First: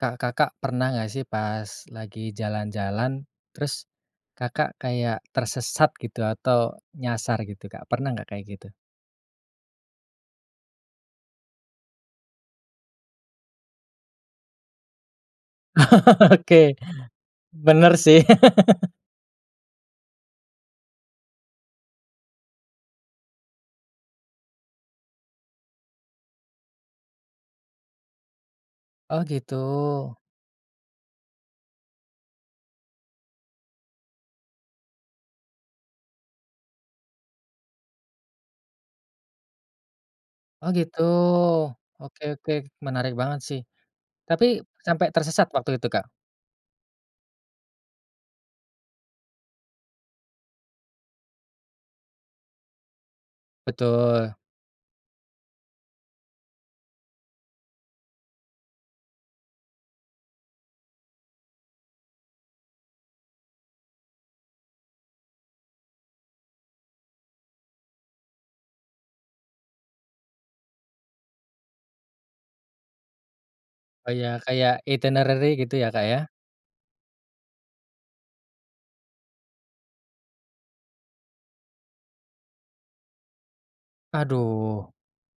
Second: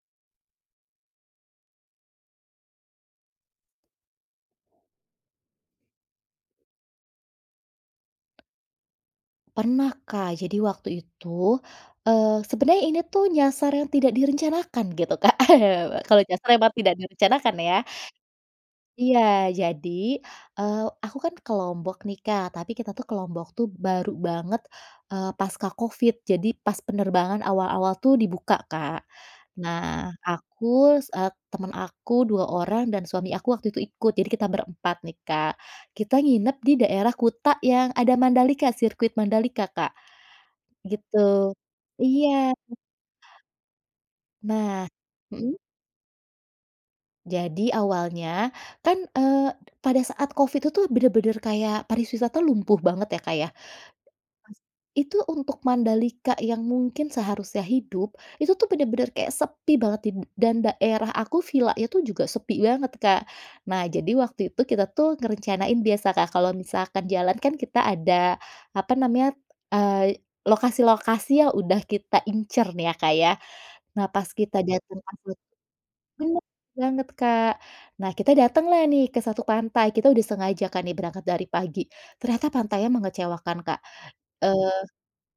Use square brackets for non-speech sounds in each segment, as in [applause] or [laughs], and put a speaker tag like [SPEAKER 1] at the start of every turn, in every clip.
[SPEAKER 1] Kak, Kakak pernah nggak sih pas lagi jalan-jalan terus Kakak kayak tersesat gitu atau nyasar gitu, Kak, pernah nggak kayak gitu?
[SPEAKER 2] Pernah, Kak, jadi waktu itu, eee, sebenarnya ini tuh nyasar yang tidak direncanakan gitu, Kak, [chuckles] kalau nyasar emang
[SPEAKER 1] Oke,
[SPEAKER 2] tidak direncanakan ya?
[SPEAKER 1] bener sih. [laughs]
[SPEAKER 2] Iya, jadi, eee, aku kan ke Lombok nih, Kak, tapi kita tuh ke Lombok tuh baru banget, eee, pasca Covid, jadi pas penerbangan awal-awal tuh dibuka Kak.
[SPEAKER 1] Oh gitu.
[SPEAKER 2] Nah aku sa temen aku 2 orang dan suami aku waktu itu ikut, jadi kita ber-4 nih, Kak. Kita nginep di daerah Kuta yang ada Mandalika sirkuit Mandalika, Kak,
[SPEAKER 1] Oh gitu,
[SPEAKER 2] gitu,
[SPEAKER 1] oke
[SPEAKER 2] iya.
[SPEAKER 1] oke menarik banget sih, tapi
[SPEAKER 2] Nah
[SPEAKER 1] sampai tersesat
[SPEAKER 2] mhm.
[SPEAKER 1] waktu itu, Kak?
[SPEAKER 2] Jadi awalnya, kan, eee, pada saat Covid itu tuh bener bener kayak pariwisata lumpuh banget ya, Kak, ya?
[SPEAKER 1] Betul.
[SPEAKER 2] Pas itu untuk Mandalika yang mungkin seharusnya hidup, itu tuh bener-bener kayak sepi banget dim dan daerah aku villa itu juga sepi banget, Kak. Nah jadi waktu itu kita tuh ngerencanain biasa, Kak, kalau misalkan jalan kan kita ada, apa namanya, eee, lokasi-lokasi yang udah kita incer nih ya, Kak, ya. Nah
[SPEAKER 1] Oh
[SPEAKER 2] pas
[SPEAKER 1] iya
[SPEAKER 2] kita
[SPEAKER 1] kayak
[SPEAKER 2] diantar angkut
[SPEAKER 1] itinerary gitu ya, Kak?
[SPEAKER 2] bener banger, Kak, nah kita dateng lah nih ke-1 pantai, kita udah sengaja kan nih berangkat dari pagi, ternyata pantainya mengecewakan, Kak, eee,
[SPEAKER 1] Aduh.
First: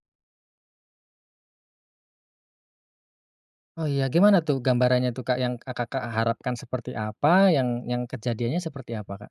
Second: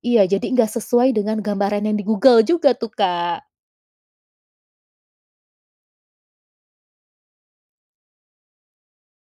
[SPEAKER 2] iya jadi nggak sesuai dengan gambaran yang di Google juga tuh, Kak.
[SPEAKER 1] Oh iya, gimana tuh gambarannya tuh, Kak, yang Kakak harapkan seperti apa, yang yang kejadiannya seperti apa, Kak?